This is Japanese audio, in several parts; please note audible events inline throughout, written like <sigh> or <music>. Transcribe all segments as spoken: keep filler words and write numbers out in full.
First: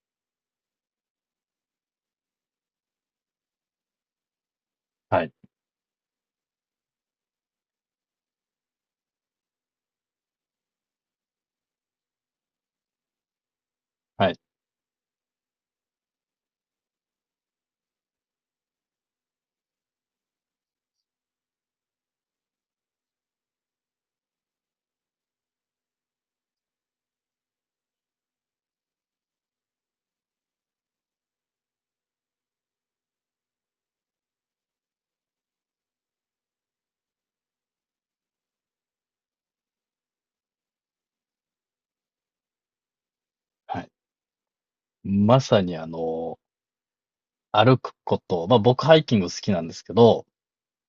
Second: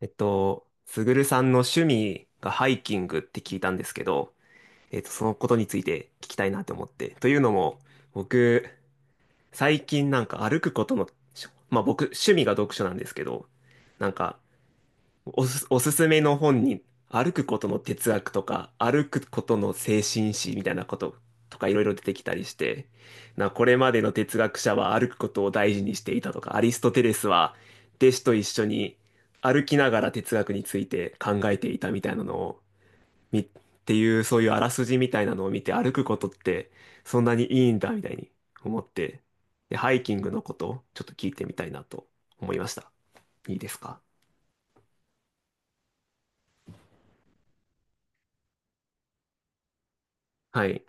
えっと、すぐるさんの趣味がハイキングって聞いたんですけど、えっと、はそい、のことについて聞きたいなと思って。というのも、僕、最近なんか歩くことの、しまあ僕、趣味が読書なんですけど、なんはかい、おす、おすすめの本に、歩くことの哲学とか、歩くことの精神史みたいなこととかいろいろ出てきたりして、な、これまでの哲学者は歩くことを大事にしていたとか、アリストテレスは弟子と一緒に歩きながら哲学について考えていたみたいなのを、み、っていうそういうあらすじみたいなのを見て、歩くことってそんなにいいんだみたいに思って、で、ハイキングのことちょっと聞いてみたいなと思いました。いいですはい。か？まさにあの、歩くこと、まあ僕ハイキング好きなんですけど、はい。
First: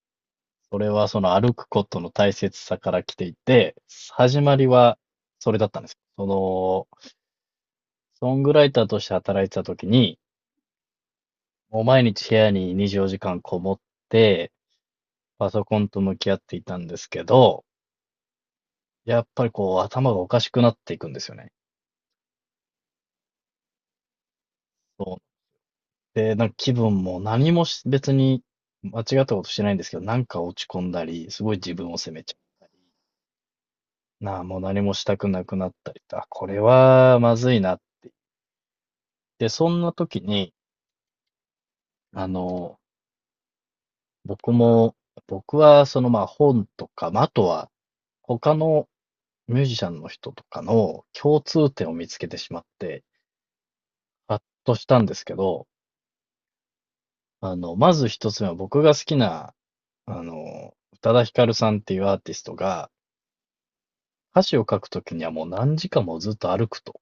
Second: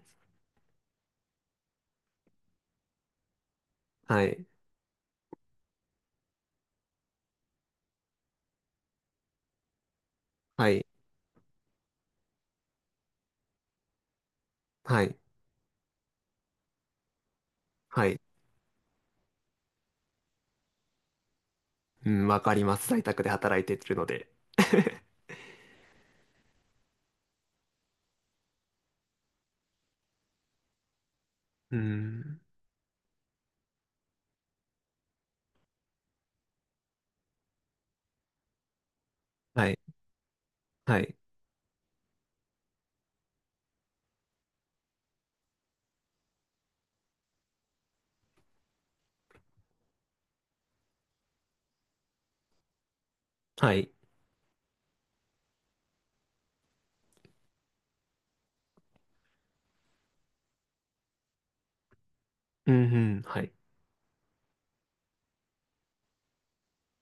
それはその歩くことの大切さから来ていて、は始い。まりはそれだったんですよ。その、ソングライターとして働いてた時に、はい。もう毎日部屋ににじゅうよじかんこもって、はい。パソコンと向き合っていたんですけど、はい。やっぱりこう頭がおかしくなっていくんですよね。うん、わかります。在宅で働いてるので。そ <laughs> う。で、なんか気分も何もし別に間違ったことしてないんですけど、なんか落ち込んだり、すごい自う分を責めちゃん。う。なあ、もう何もしたくなくなったりと、あ、これはまずいなって、はそい。んな時に、はい。あの、僕も、僕はそのまあ本とか、まあ、あとは他のミュージシャンの人とかの共通点を見つけてしまって、はい。ハッとしたんですけど、あの、まず一つ目は僕が好きな、あの、宇多田ヒカルさんっていうアーティストうが、ん、うん。はい。歌詞を書くときにはもう何時間もずっと歩くと。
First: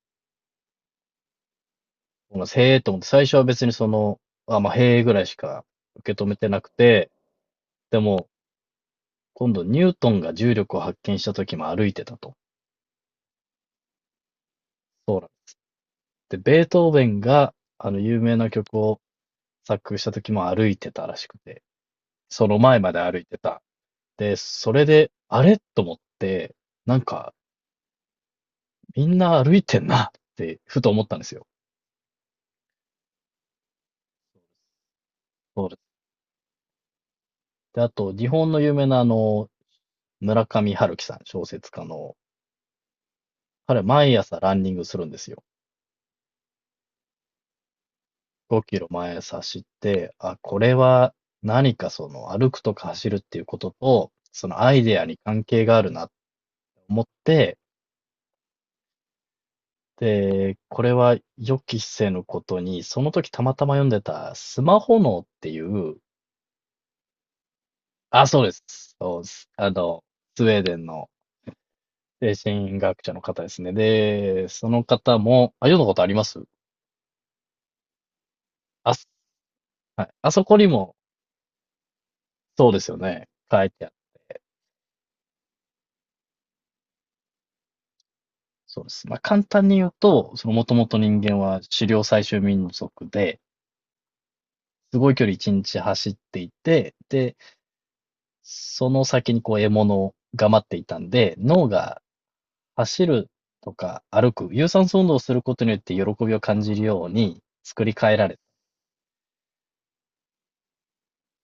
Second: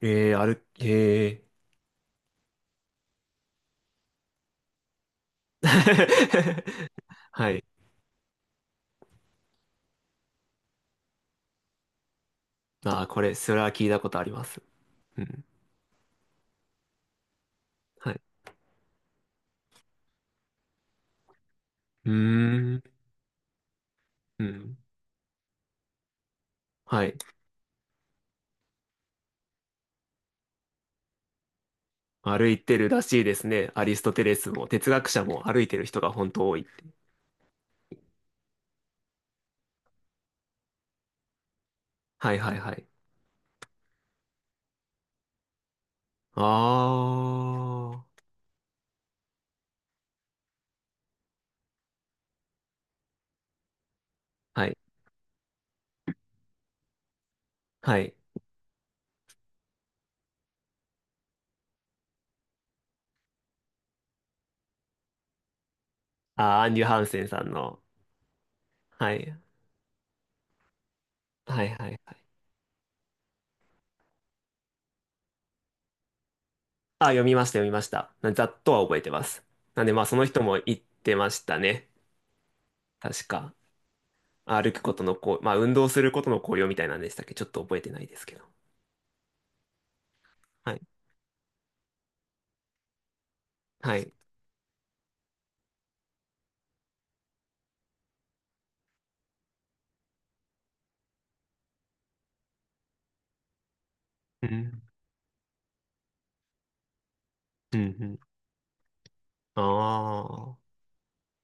えー、ある、えー。このへえと思って、最初は別にその、あ、まあ、へえぐらいしか受け止めてなく <laughs> て、はい。でも、今度ニュートンが重力を発見した時も歩いてたと。あー、これ、それは聞いたことあります。そううなんでん。す。で、ベートーベンが、あの、は有い。名な曲を作曲した時も歩いてたらしくて、うーその前ん。まで歩いてた。で、うそん。れで、あれと思って、なんはい。か、みんな歩いてんなって、ふと思ったんですよ。歩いてるらしいですね。アリストテレスも、哲学者も歩そいうてでるす。人が本当多い。で、あと、日本の有名なあの、村上春樹さん、小説家の、はいはいはい。彼毎朝ランニングするんですよ。ああ。ごキロまえ差して、あ、これは何かその歩くとか走るっていうことと、そのはアい。イデアに関係があるなって思って、はい。で、これは予期せぬことに、その時たまたま読んでたスマホ脳っていう、ああ、アンリュ・ハンセンさんの。あ、そうです。はそうでい。す。あの、スウェーデンのはいはいはい。精神学者の方ですね。で、その方も、あ、読んだことあります？あ、読みました、読みました。なざっとはあ、覚えてます。なんで、まはあ、い。そのあ人そこもに言っも、てましたね。そうですよ確ね。か。書いてある。歩くことのこう、まあ、運動することの効用みたいなんでしたっけ？ちょっと覚えてないですけど。そうです。まあ、簡単に言うと、そのもはとい。もと人間は狩猟採集民族で、はい。すごい距離一日走っていて、で、その先にこう獲物が待っていたんで、脳が走るとか歩うく、有ん。酸素運動をすることによって喜びを感じるようにうん。う作り変えん。られたああ。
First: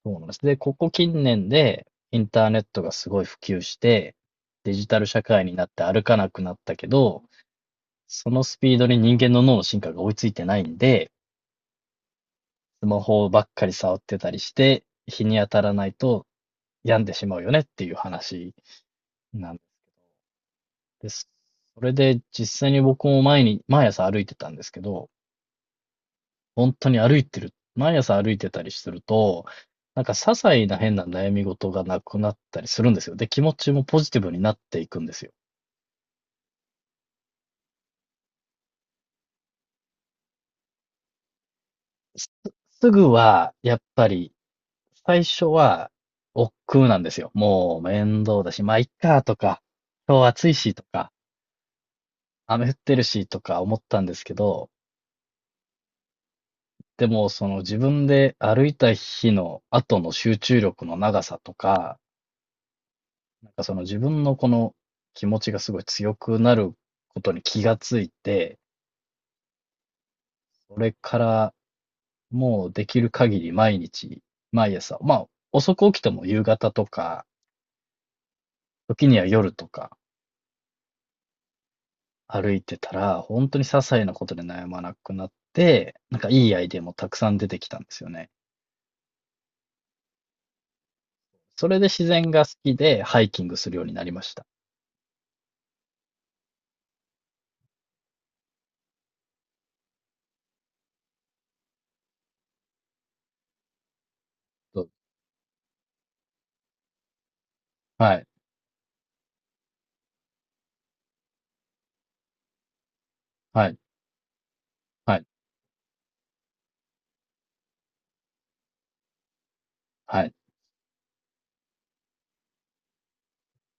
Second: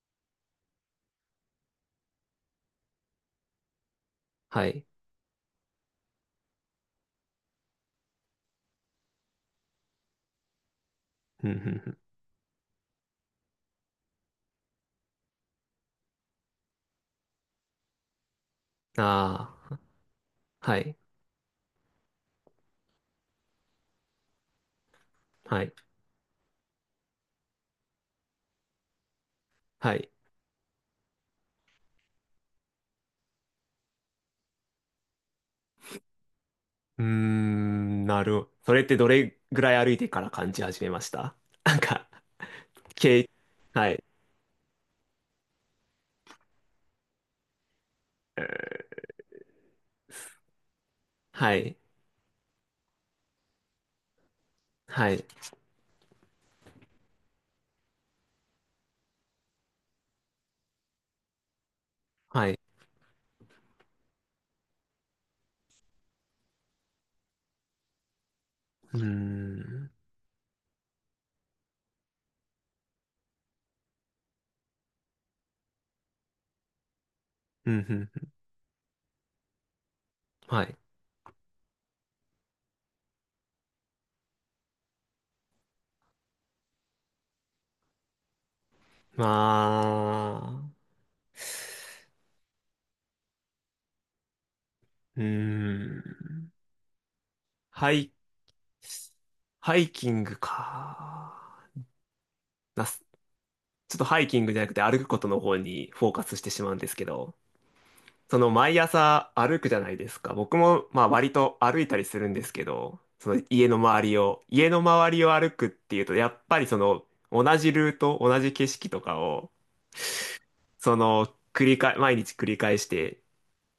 と思うんです。で、ここ近年でインターネットがすごい普及して、はデい。ジタル社会になって歩かなくなったけど、そのスピードに人間の脳の進化が追いついてないんで、うん。うスマホばっかり触ってたりして、日に当たらないと病んでしまうよねっていう話ん。なあんあー。はい。です。それで実際に僕も前に、毎朝歩いてたんですけど、はい。本当に歩いてる、毎朝歩いてたりすると、はなんい。か些細な変な悩み事がなくなったりするんですよ。で、気持ちもポジティブになっていくんですよ。うーん、なるほど。それってどれぐらい歩いてから感じ始めました？なんか、すぐけは、やっはい。ぱり、最初は、億劫なんですよ。もう面倒だし、まあ、いっかとか、今日暑いしとか、はい。雨降ってるしとか思ったんですけど、はい。でもその自分で歩いた日の後の集中力の長さとか、はい。なんかその自分のこの気持ちがすごい強くなることに気がついて、うーん。それからもうできる限り毎日、毎朝、まあ遅く起きても夕方とか、うん。うん。時には夜とかはい。歩いてたら、本当に些細なことで悩まなくなって、なんかいいアイデアもたくさん出てきたんですよね。まあ、それで自然が好きでハイキングするようになりました。うーん。ハイ、ハイキングか。なす、ちょっとハイキングじゃなくてと、歩くことの方にフォーカスしてしまうんですけど、はい、その毎朝歩くじゃないですか。僕もまあ割と歩いたりするんですけど、その家はのい、周りを、家の周はりい、を歩くっていうと、やっぱりその同じルート、同じ景色とかを、はい。その繰り返、毎日繰り返して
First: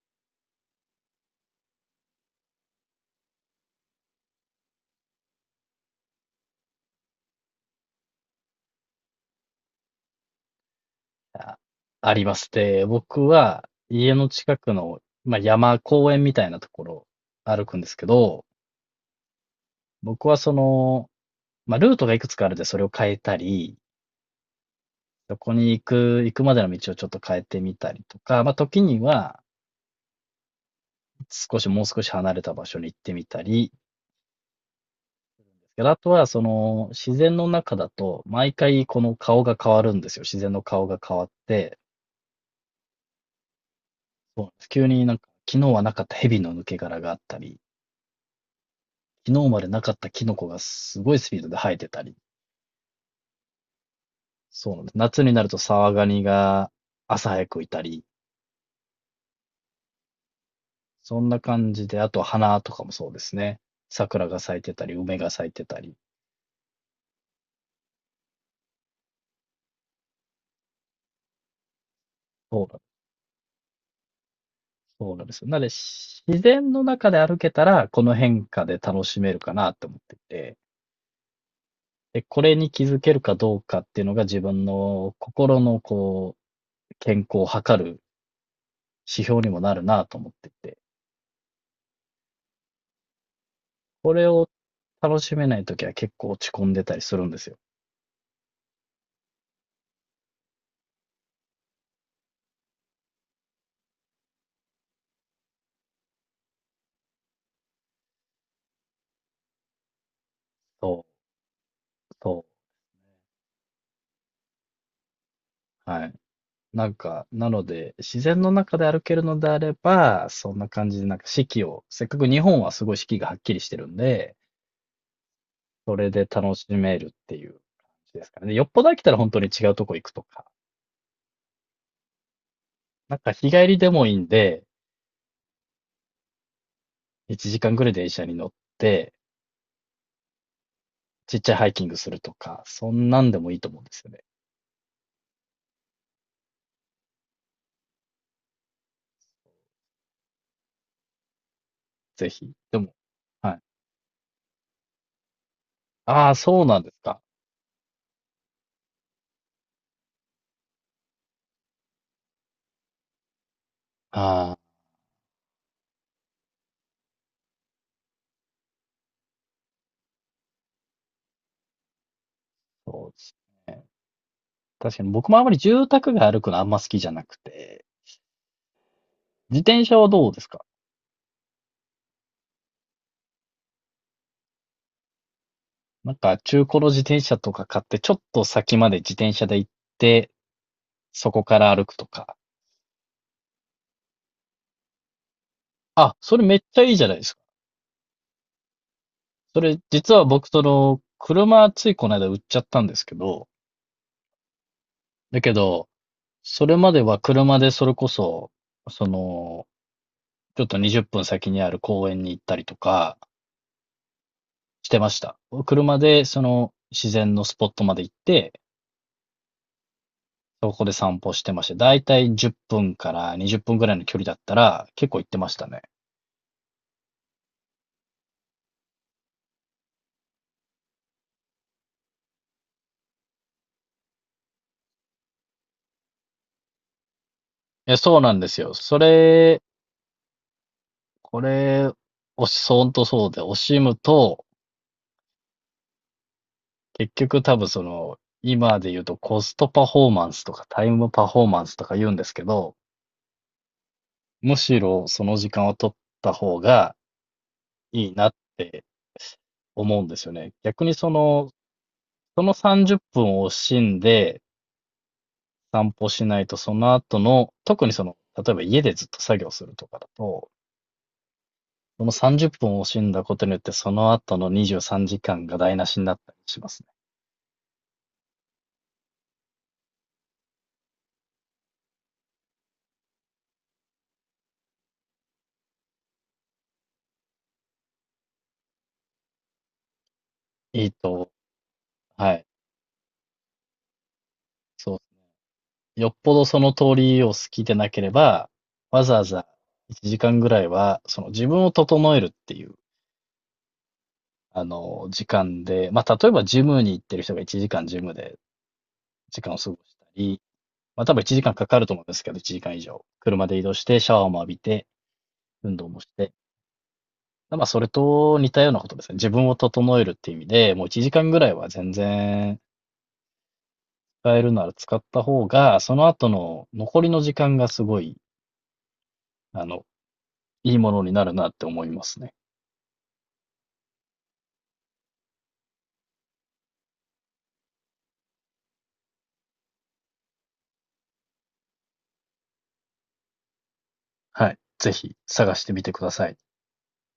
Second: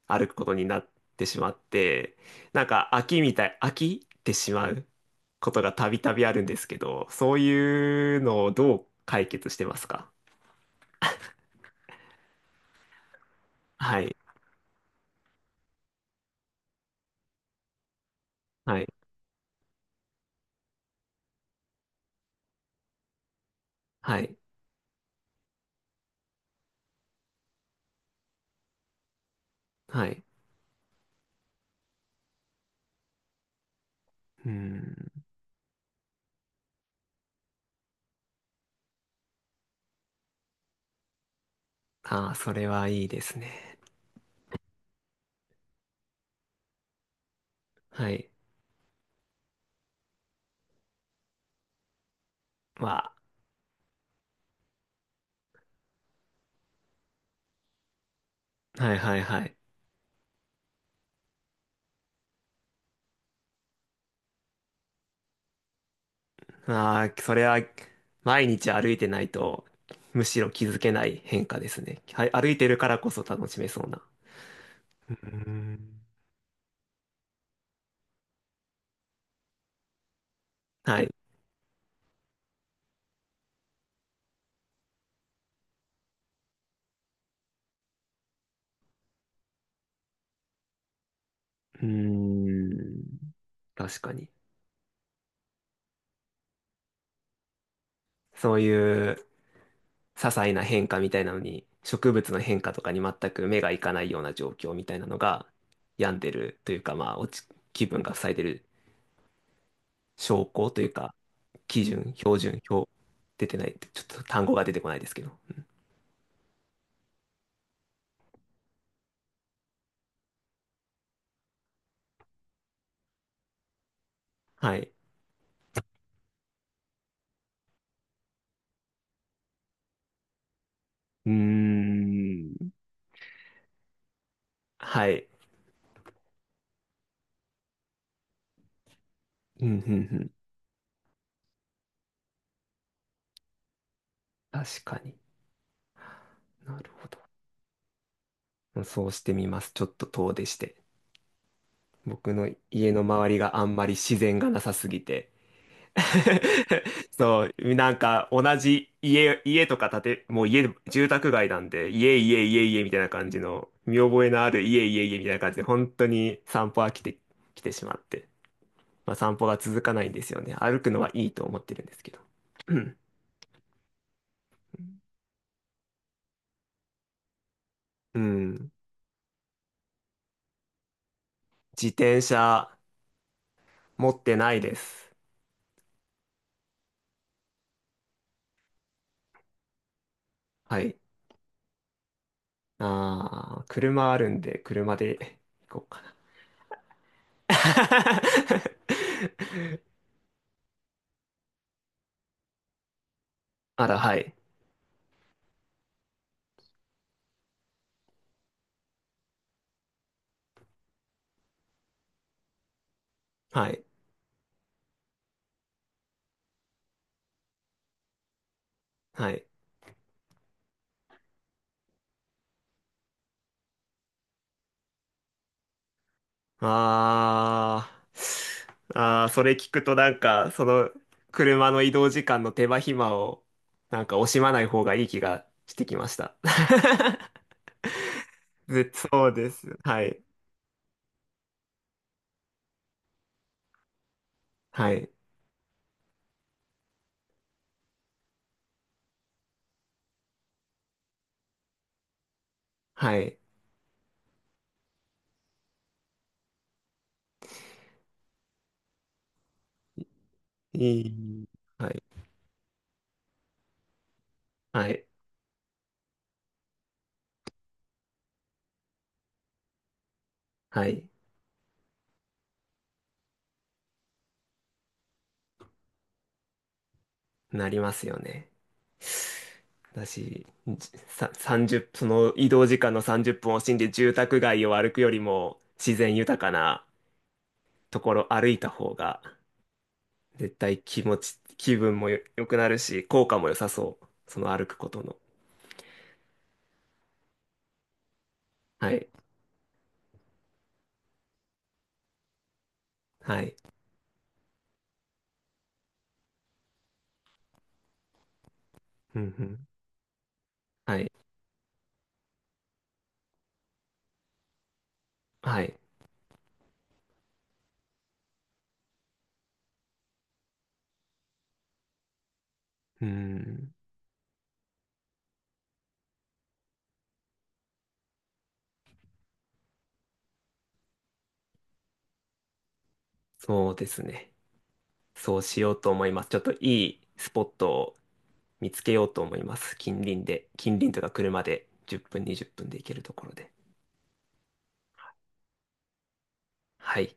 歩くことになってしまって、なんか飽きみたい、飽きてしまうことがたびたびあるんですけど、そういうのをどう解決してますか？あ、あります。で、僕はは家い、の近くの、まあ、山、公園みたいなところを歩くんですけど、はい、僕はその、まあ、ルートがいくつかあるんでそれを変えたり、はい、そこに行く、行くまでの道をちょっと変えてみたりとか、まあ、時にははい。少し、もう少し離れた場所に行ってみたり、うん。であとはその自然の中だと毎回この顔が変わるんですよ。自然の顔が変わって、ああ、それはいいですね。そうなんです。急になんか、昨日はなかった蛇の抜け殻があったり、はい。昨日までなかったキノコがすごいスピードで生えてたり、まそうなんです。夏になるとサワガニが朝早くいたり、あ、はい、はい、はい。そんな感じで、あと花とかもそうですね。桜が咲いてたり、梅が咲いてたり。ああ、それは毎日歩いてないと、むしろ気づけない変化ですね。はい、歩いそてうなるんからこそ楽しめそうな。うそーうなんですよ。なので、ん。し自然の中で歩けたら、この変化で楽しめるかなと思っていて、はい。うで、これに気づけるかどうかっていうのが自分の心のこう、健康を測る指標にもなるなと思っていて。ーん。確かこれに。を楽しめないときは結構落ち込んでたりするんですよ。そういう些細な変化みたいなのに、植物の変化とかに全く目がいかないような状況みたいなのが病んでるというか、まあ、落ち、気分が塞いでる証拠というそう、か、基準、標そ準、表、出てないって、ちょっと単語が出てこないですけど。う。はい。なんか、なので、自然の中で歩けるのであれば、そんな感じで、なんか四季を、せっかく日本はすごい四季がはっきりしてるんで、はい。それで楽しめるっていう感じですかね。でよっぽど飽きたら本当に違うとこ行くとか。うーん。なんか日帰りでもいいんで、はい。いちじかんぐらい電車に乗って、うん、うん、うん。ちっちゃいハイキングするとか、そんなんでもいいと思うんですよね。確かに。なるほど。そうしてみます。ちょっと遠出して。ぜ僕のひ。で家も、の周りはがい。あんまり自然がなさすぎて、ああ、そうなんです <laughs> か。そう、なんか同じ家、家とか建て、もう家、住宅街なんで、家、家、家、家みたいな感じの、見覚えのあああ。る家、家、家みたいな感じで、本当に散歩飽きてきてしまって、まあ散歩が続かないんですよね。歩くのはいいと思ってるんですけど。うん。そうですね。確かに僕もあまり住宅街歩くのあんま好きじゃなくて、うん、自転車はどうですか？自転車持ってないです。なんか中古の自転車とか買って、ちょっと先まで自転車で行って、はい。そこから歩くとか。ああ、車あるんで、車で行こうかな。あ、それめっちゃいいじゃないですか。それ <laughs> 実は僕その、車ついこの間売っちゃったんですけど、あら、はい。だけど、それまでは車でそれこそ、その、ちょっとにじゅっぷん先にある公園に行ったりとかはい。してました。車でその自然のスポットまで行って、はい。そこで散歩してました。だいたいじゅっぷんからにじゅっぷんぐらいの距離だったら結構行ってましたね。あーあー、それ聞くとなんか、その車の移動時間の手間暇をなんか惜しまない方がいい気がしてきました。<laughs> いや、そうなんですよ。ぜそそうでれ、す。はい。これ、おし、ほんとそうで、惜しむと、はい。結局多分その、今で言うとコストパフォーマンスとかタイムパフォーマンスとか言うんですけど、はい。むしろその時間を取った方がいいなって思うんですよね。逆にいそい。の、はい。その、さんじゅっぷんを惜しんで、はい。散歩しないと、その後の、特にその、例えば家でずっと作業するとかだと、はい。そのさんじゅっぷんを惜しんだことによって、その後のにじゅうさんじかんが台無しになったりしますね。なりますよね。私、さ、さんじゅう、その移動時間のさんじゅっぷんを惜しんで住宅街を歩くよりも自然豊かなところ歩いた方が絶対いい気持とち、気分もよは良い、くなるし、効果も良さそう。その歩くこそうとですの。ね。よっぽどその通りを好きでなければ、はわい。ざわざいちじかんぐらいは、その自分を整えるっていう、はい。あの、時間で、まあ、例えばジムに行ってる人がいちじかんジムでうん時う間をん。過ごしたり、はまあ、い。多分いちじかんかんかかると思うんですけど、いちじかん以上。車で移動して、シャワーも浴びて、は運い。動もして。まあ、それと似たようなことですね。自分を整えるっていう意味で、もういちじかんぐらいは全然うん。使えるなら使った方が、その後の残りの時間がすごい、あの、いいものになるなって思いますね。そうですね。そうしようと思います。ちょっといいスポットを見つけようと思います。近隣で。近隣とか車でじゅっぷん、にじゅっぷんで行けるところで。はい。ぜひ探してみてください。はい。